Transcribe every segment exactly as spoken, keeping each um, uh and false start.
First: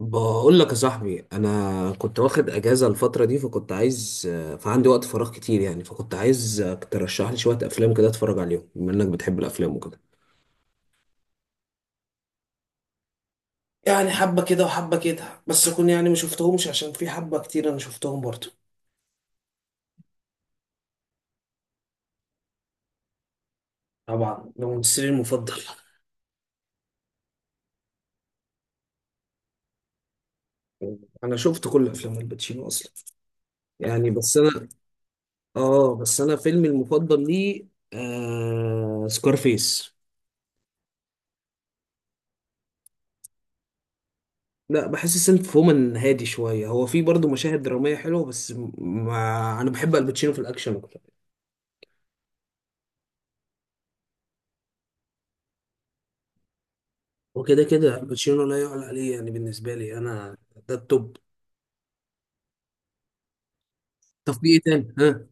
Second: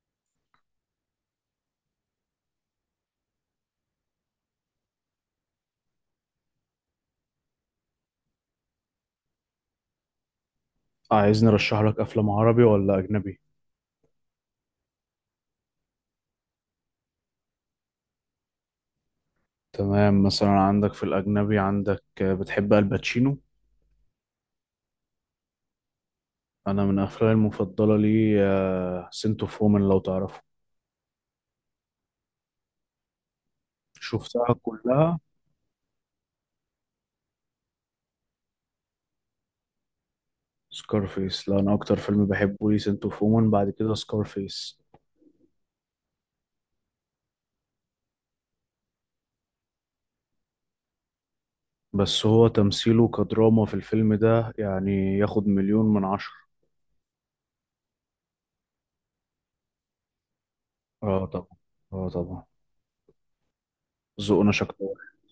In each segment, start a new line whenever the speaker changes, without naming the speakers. بقول لك يا صاحبي انا كنت واخد اجازه الفتره دي فكنت عايز فعندي وقت فراغ كتير يعني فكنت عايز ترشح لي شويه افلام كده اتفرج عليهم بما انك بتحب الافلام وكده.
عايزني ارشح لك افلام عربي ولا اجنبي؟
يعني حبة كده وحبة كده، بس أكون يعني ما شفتهمش، عشان في حبة كتير أنا شفتهم برضو.
تمام، مثلا عندك في الاجنبي عندك، آه، بتحب الباتشينو.
طبعا ده ممثلي المفضل.
انا من افلامي المفضله لي سنت اوف وومن، لو تعرفه.
انا شفت كل افلام الباتشينو اصلا. يعني بس
شفتها
انا
كلها.
اه بس انا فيلمي المفضل ليه آه سكارفيس.
سكارفيس، لا انا اكتر فيلم بحبه لي سنت اوف وومن، بعد كده سكارفيس.
لا بحس سنت فومان هادي شوية، هو في برضه مشاهد درامية حلوة بس ما أنا بحب الباتشينو في الأكشن أكتر.
بس هو تمثيله كدراما في الفيلم ده يعني ياخد مليون من عشرة.
وكده كده الباتشينو لا يعلى عليه، يعني بالنسبة لي أنا ده التوب.
اه طبعا. اه طبعا.
طب في
ذوقنا
إيه تاني؟
شكله.
ها،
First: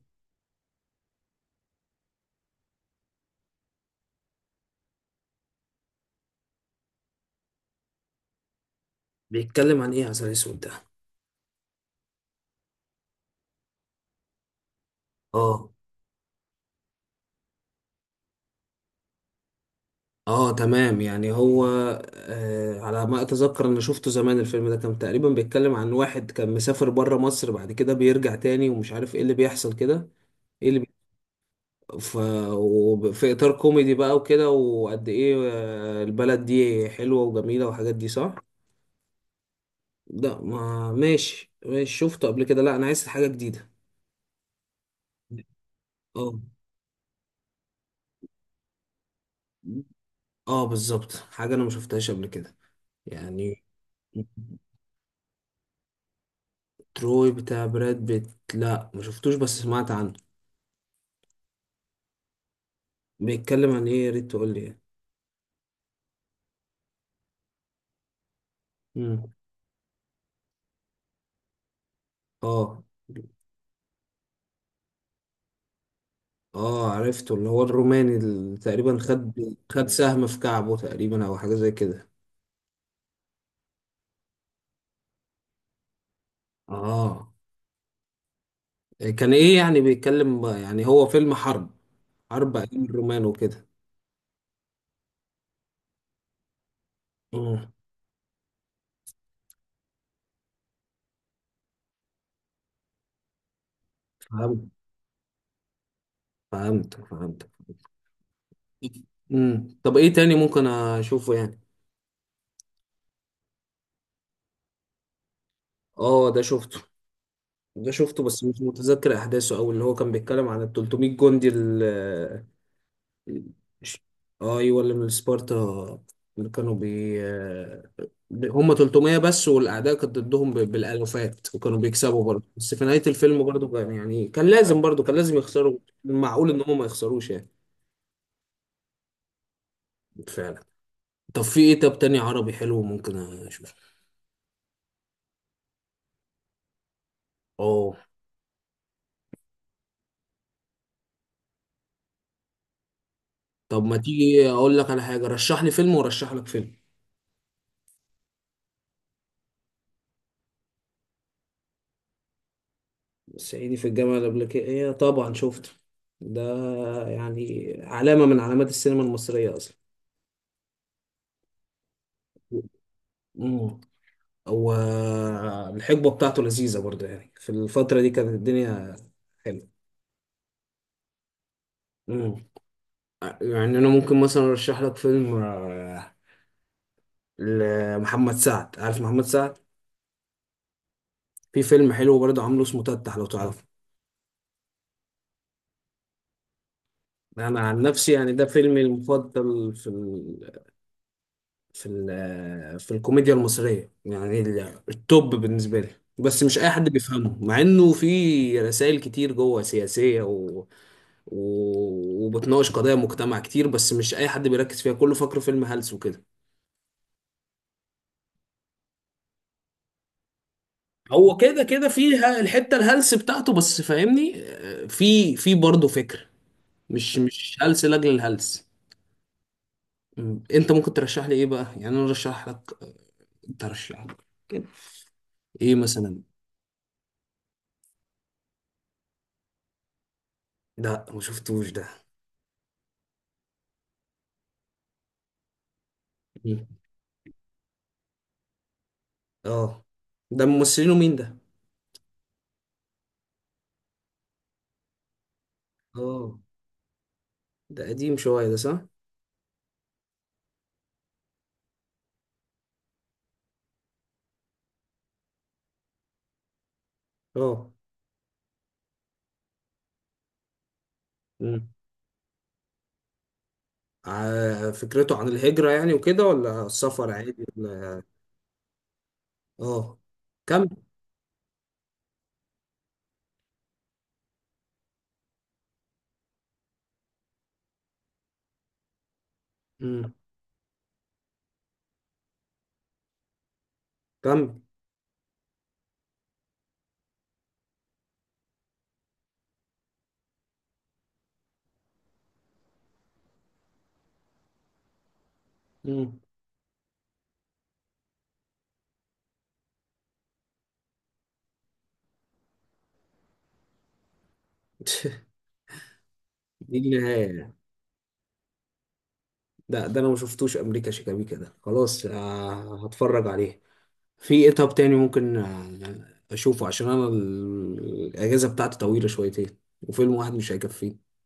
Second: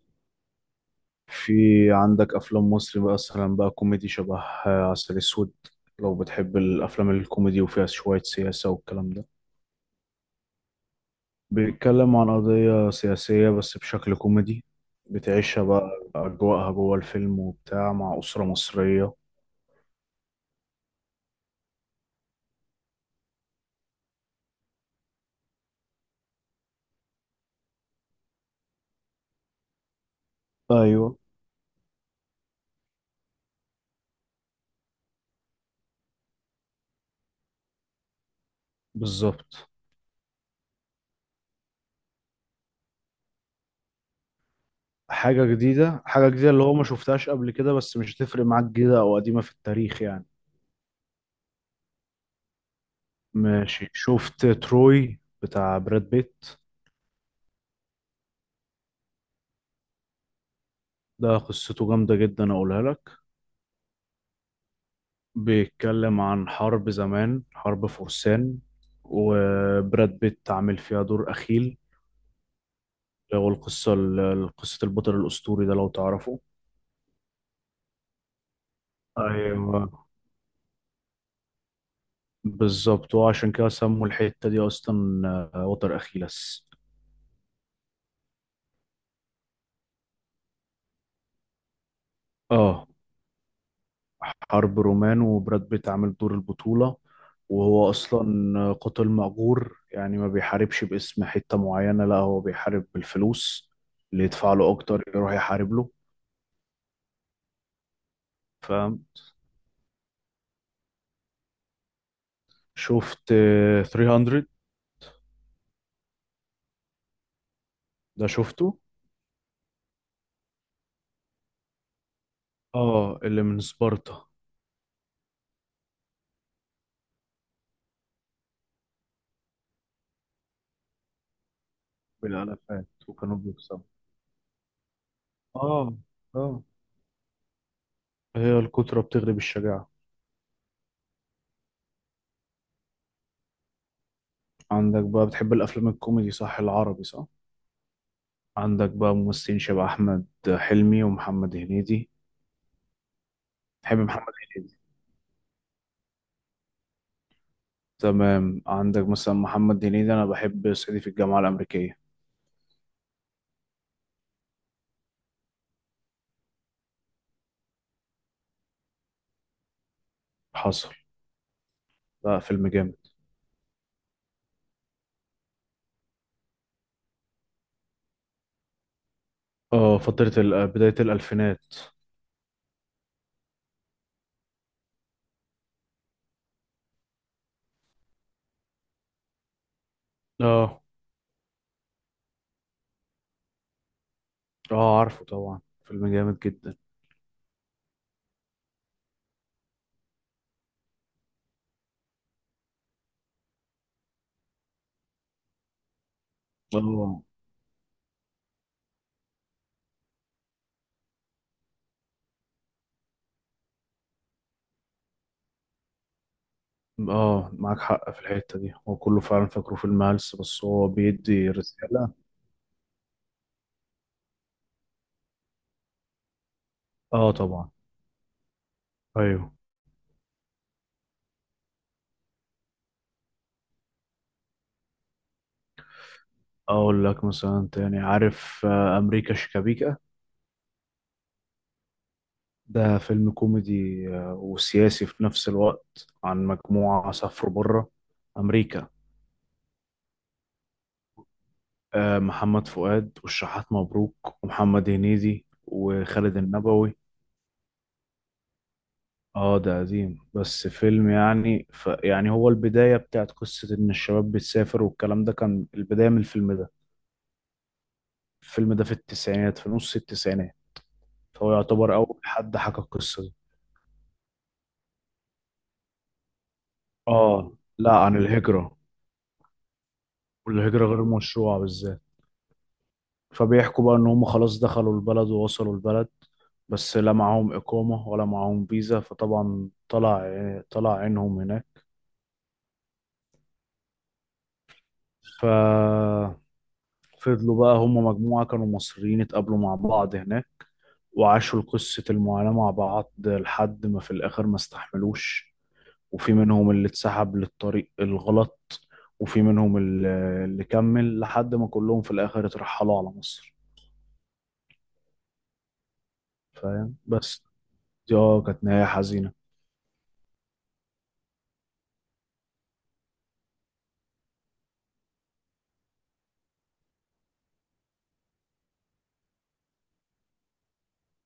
في، عندك افلام مصري مثلا بقى كوميدي شبه، آه، عسل اسود، لو بتحب الافلام الكوميدي وفيها شويه سياسه والكلام ده.
بيتكلم عن إيه عسل أسود ده؟
بيتكلم عن قضيه سياسيه بس بشكل كوميدي. بتعيشها
آه،
بقى اجواءها جوه الفيلم وبتاع مع اسره مصريه.
آه تمام، يعني هو آه على ما أتذكر أنا شفته زمان. الفيلم ده كان تقريبا بيتكلم عن واحد كان مسافر بره مصر، بعد كده بيرجع تاني ومش عارف إيه اللي بيحصل كده. إيه اللي
ايوه.
ف... وب- في إطار كوميدي بقى وكده، وقد إيه آه، البلد دي حلوة وجميلة والحاجات دي صح؟
بالظبط.
لا ما ماشي ماشي شفته قبل كده، لا أنا عايز حاجة جديدة.
حاجه جديده حاجه
اه،
جديده اللي هو ما شفتهاش قبل كده، بس مش هتفرق معاك جديده او قديمه في التاريخ يعني.
اه بالظبط، حاجة أنا ما شفتهاش قبل كده يعني.
ماشي، شفت تروي بتاع براد بيت؟
تروي بتاع براد بيت، لا ما شفتوش بس سمعت عنه.
ده قصته جامده جدا اقولها لك.
بيتكلم عن إيه؟ يا ريت تقول لي يعني.
بيتكلم عن حرب زمان، حرب فرسان.
مم.
وبراد بيت عامل فيها دور أخيل.
اه،
هو القصة ال- قصة البطل الأسطوري ده، لو تعرفه.
اه عرفته، اللي هو الروماني اللي تقريبا خد
ايوه
خد سهم في كعبه تقريبا أو حاجة زي كده.
بالظبط، وعشان كده سموا الحتة دي أصلا، آه، وتر أخيلس.
اه، كان ايه يعني بيتكلم، يعني هو فيلم حرب، حرب ايام
اه،
الرومان وكده.
حرب رومان وبراد بيت عامل دور البطولة.
مم.
وهو أصلا قاتل مأجور، يعني ما بيحاربش باسم حتة معينة، لا هو بيحارب بالفلوس، اللي يدفع
فهمت
له أكتر يروح يحارب له.
فهمت فهمت.
فاهم.
امم، طب ايه تاني ممكن اشوفه يعني؟
شفت ثلاثمية؟
اه ده شفته، ده شفته
ده
بس مش
شفته.
متذكر احداثه، او اللي هو كان بيتكلم عن ال تلتمية جندي.
اه، اللي من سبارتا.
ايوه اللي من سبارتا. اللي كانوا بي آه، هم تلتمية بس، والاعداء كانت ضدهم ب- بالالوفات، وكانوا بيكسبوا برضه، بس في
بالالافات
نهايه
وكانوا
الفيلم برضه
بيكسبوا.
كان يعني كان لازم برضه كان لازم يخسروا.
اه.
معقول ان
اه.
هم ما يخسروش يعني؟
هي الكترة بتغلب الشجاعة.
فعلا. طب في ايه طب تاني عربي حلو ممكن اشوفه؟
عندك بقى، بتحب الأفلام الكوميدي صح؟ العربي صح؟
اه،
عندك بقى ممثلين شبه أحمد حلمي ومحمد هنيدي.
طب ما
تحب محمد
تيجي
هنيدي؟
اقول لك على حاجه، رشح لي فيلم ورشح لك فيلم.
تمام، عندك مثلا محمد هنيدي، أنا بحب صعيدي في الجامعة الأمريكية.
صعيدي في الجامعه الامريكيه إيه، طبعا شفته ده، يعني علامه من علامات السينما المصريه اصلا.
حصل. لا فيلم جامد.
مم. والحقبة بتاعته لذيذة برضه، يعني في الفترة دي كانت الدنيا حلوة.
اه، فترة ال- بداية الألفينات.
مم. يعني أنا ممكن مثلا أرشح لك فيلم آه، لمحمد سعد، عارف محمد سعد؟
اه.
في فيلم حلو برضه عامله اسمه تتح، لو تعرفه.
اه عارفه طبعا، فيلم جامد جدا.
أنا عن نفسي يعني ده فيلمي المفضل في في ال- في الكوميديا المصرية، يعني ال- التوب بالنسبة لي. بس مش أي حد
اه.
بيفهمه، مع إنه في رسائل كتير جوه سياسية و... و... وبتناقش قضايا مجتمع كتير، بس مش أي حد بيركز فيها، كله فاكره فيلم هلس وكده.
اه معاك حق في الحتة دي، هو كله فعلا فاكره فيلم هلس، بس هو
هو
بيدي
كده كده
رسالة.
فيها الحتة الهلس بتاعته، بس فاهمني آه، في في برضه فكر، مش
اه
مش
طبعا.
هلس لأجل الهلس.
ايوه.
م، انت ممكن ترشح لي ايه بقى؟ يعني انا ارشح لك ترشح لك كده. ايه مثلا؟
اقول لك مثلا تاني، عارف، آه، امريكا شيكابيكا.
لا ما شفتوش ده.
ده فيلم كوميدي آه، وسياسي في نفس الوقت، عن مجموعة سافروا بره امريكا.
اه ده ممثلينه مين ده؟
آه، محمد فؤاد والشحات مبروك ومحمد هنيدي وخالد
اه
النبوي.
ده قديم شوية ده صح؟
اه ده قديم، بس فيلم يعني، ف يعني هو البداية بتاعت قصة ان الشباب بتسافر والكلام ده، كان البداية من الفيلم ده.
اه.
الفيلم ده في التسعينات، في نص التسعينات، فهو
مم.
يعتبر أول حد حكى القصة دي.
ع- فكرته عن الهجرة يعني وكده، ولا السفر عادي
آه. لا
ولا؟
عن الهجرة،
اه. كم.
والهجرة غير مشروعة بالذات. فبيحكوا بقى إن هم خلاص دخلوا البلد ووصلوا البلد، بس لا معاهم إقامة ولا معاهم فيزا، فطبعا
مم.
طلع طلع عينهم هناك.
كم.
ففضلوا بقى، هم مجموعة كانوا مصريين اتقابلوا مع بعض هناك، وعاشوا قصة المعاناة مع بعض لحد ما في الآخر ما استحملوش.
مم.
وفي منهم اللي اتسحب للطريق الغلط، وفي منهم اللي اللي كمل، لحد ما كلهم في الآخر اترحلوا على مصر.
دي
فاهم
النهاية
بس.
يعني؟
دي اه كانت نهاية حزينة.
ده ده انا ما شفتوش امريكا شيكابيكا ده، خلاص آه، هتفرج عليه. في ايه طب تاني ممكن آه، اشوفه؟ عشان انا ال- الاجازة بتاعتي طويلة شويتين، وفيلم واحد مش هيكفيه.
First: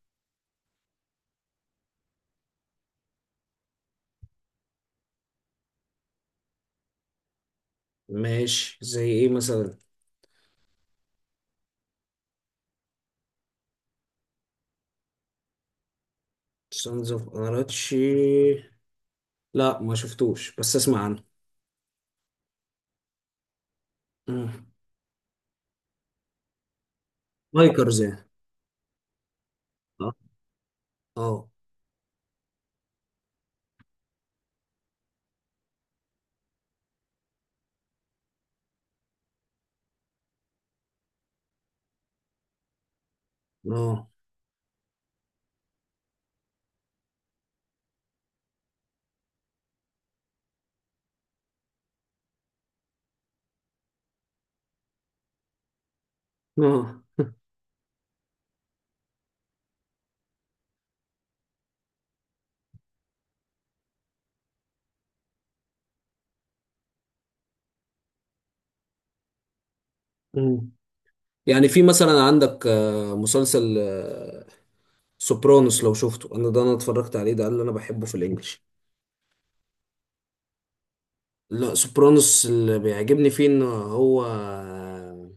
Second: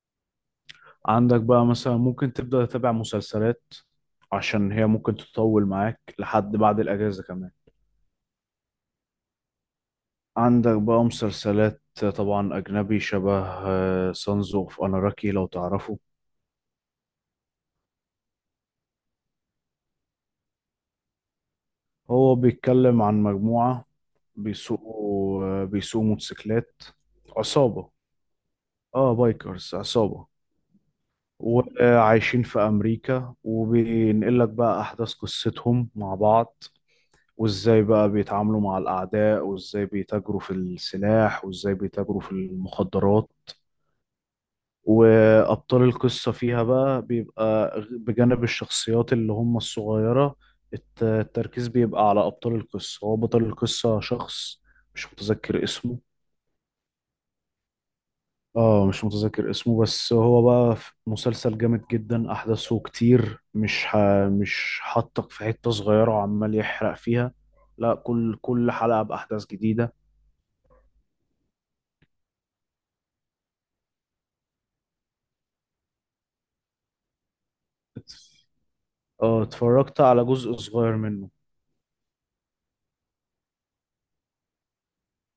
عندك بقى مثلا ممكن تبدأ تتابع مسلسلات، عشان هي ممكن تطول معاك لحد بعد الأجازة كمان.
ماشي، زي ايه مثلا؟
عندك بقى مسلسلات، طبعا أجنبي، شبه سانز اوف أناراكي، لو تعرفه.
سانز اوف اناراتشي، لا ما شفتوش بس اسمع عنه.
هو بيتكلم عن مجموعة
مم.
بيسوقوا، آه، بيسوقوا موتوسيكلات، عصابة.
لايكرز يعني،
اه بايكرز،
صح؟
عصابة.
اه.
وعايشين في أمريكا، وبينقل لك بقى أحداث قصتهم مع بعض، وإزاي بقى بيتعاملوا مع الأعداء، وإزاي بيتاجروا في السلاح، وإزاي بيتاجروا في المخدرات.
اه.
وأبطال القصة فيها بقى بيبقى غ- بجانب الشخصيات اللي هم الصغيرة، الت- التركيز بيبقى على أبطال القصة. هو بطل القصة شخص مش متذكر اسمه.
اه.
اه مش متذكر اسمه، بس هو بقى في مسلسل جامد جدا، احداثه كتير، مش ح... مش حاطك في حتة صغيرة وعمال يحرق فيها، لا كل كل حلقة بأحداث جديدة.
مم. يعني في مثلا عندك آه، مسلسل آه، سوبرانوس، لو شفته. انا ده انا اتفرجت عليه، ده اللي انا بحبه في الانجليش.
اه اتفرجت على جزء صغير منه.
لا سوبرانوس اللي بيعجبني فيه ان هو آه،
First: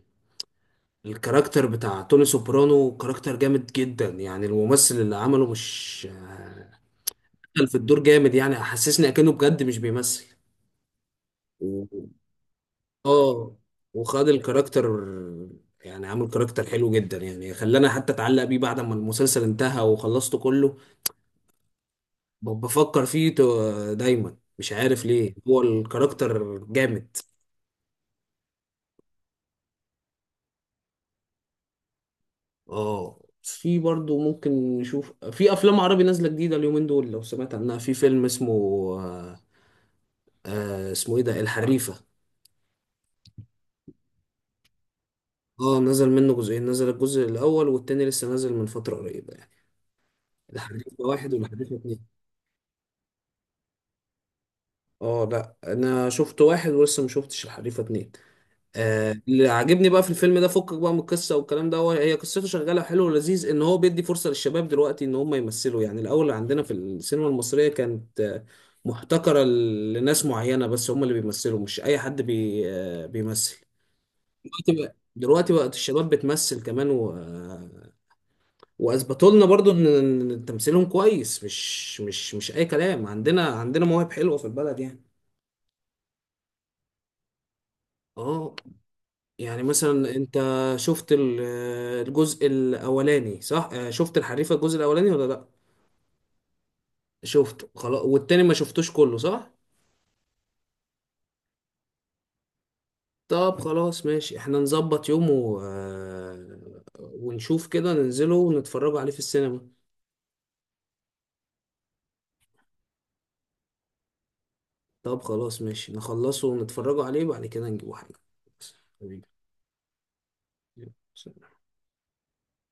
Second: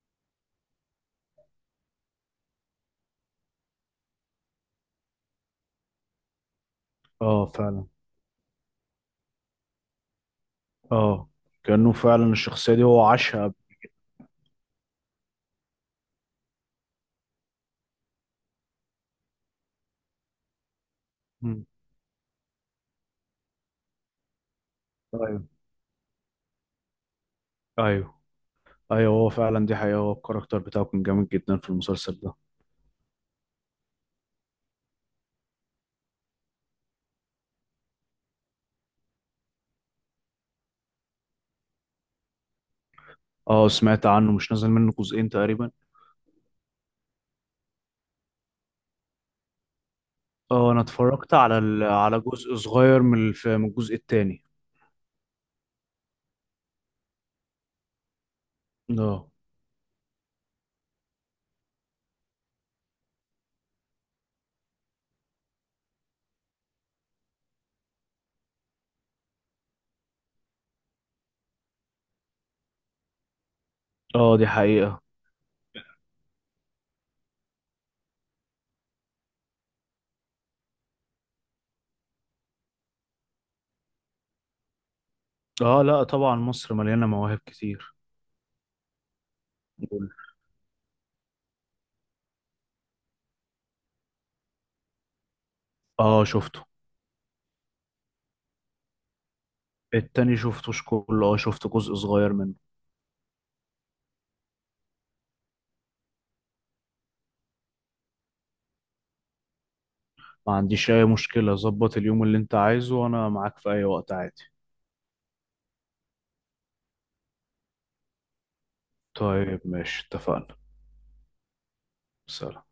الكاركتر بتاع توني سوبرانو، كاركتر جامد جدا. يعني الممثل اللي عمله مش آه،
اه
دخل في
فعلا.
الدور جامد، يعني حسسني اكنه بجد مش بيمثل.
اه كأنه فعلا الشخصية دي هو عاشها قبل.
اه، وخد الكاركتر، يعني عامل كاركتر حلو جدا، يعني خلاني حتى اتعلق بيه بعد ما المسلسل انتهى وخلصته كله.
مم.
ب- بفكر فيه تو- دايما، مش عارف ليه
ايوه
هو الكاركتر جامد.
ايوه ايوه هو فعلا دي حقيقة، هو الكاركتر بتاعه كان جامد جدا في المسلسل ده.
اه، في برضو ممكن نشوف في افلام عربي نازله جديده اليومين دول، لو سمعت عنها في فيلم اسمه آه آه، اسمه ايه ده، الحريفه.
اه سمعت عنه، مش نازل منه جزئين تقريبا.
اه نزل منه جزئين، نزل الجزء الاول والتاني لسه نازل من فتره قريبه يعني.
اه انا
الحريفه واحد
اتفرجت على
والحريفه
ال...
اتنين.
على جزء صغير من الف... من الجزء التاني.
اه لا انا شفت واحد ولسه ما شفتش الحريفه اتنين. آه،
اه.
اللي عاجبني بقى في الفيلم ده فكك بقى من القصه والكلام ده، هو هي قصته شغاله حلو ولذيذ، ان هو بيدي فرصه للشباب دلوقتي ان هم يمثلوا. يعني الاول عندنا في السينما المصريه كانت آه، محتكره ل- لناس معينه بس هم اللي بيمثلوا، مش اي حد بي آه بيمثل.
اه دي
دلوقتي بقى
حقيقة.
دلوقتي بقت الشباب بتمثل كمان و... آه، واثبتوا لنا برضو ان إن تمثيلهم كويس، مش مش مش اي كلام، عندنا عندنا مواهب حلوه في البلد يعني.
اه لا طبعا مصر مليانة مواهب كتير.
اه، يعني
قول.
مثلا انت شفت ال- الجزء الاولاني صح؟ آه، شفت الحريفه الجزء الاولاني ولا لا؟
اه شفته.
شفته خلاص، والتاني ما شفتوش كله صح؟
التاني شفتوش كله، اه شفت جزء صغير منه.
طب خلاص ماشي، احنا نظبط يوم و... آه، ونشوف كده ننزله ونتفرجوا عليه في السينما.
ما عنديش اي مشكلة، ظبط اليوم اللي انت عايزه وانا معاك في اي وقت عادي.
طب خلاص ماشي، نخلصه ونتفرجوا عليه، بعد كده نجيبوا حاجه بس. حبيبي،
طيب ماشي، اتفقنا.
يلا. سلام.
سلام.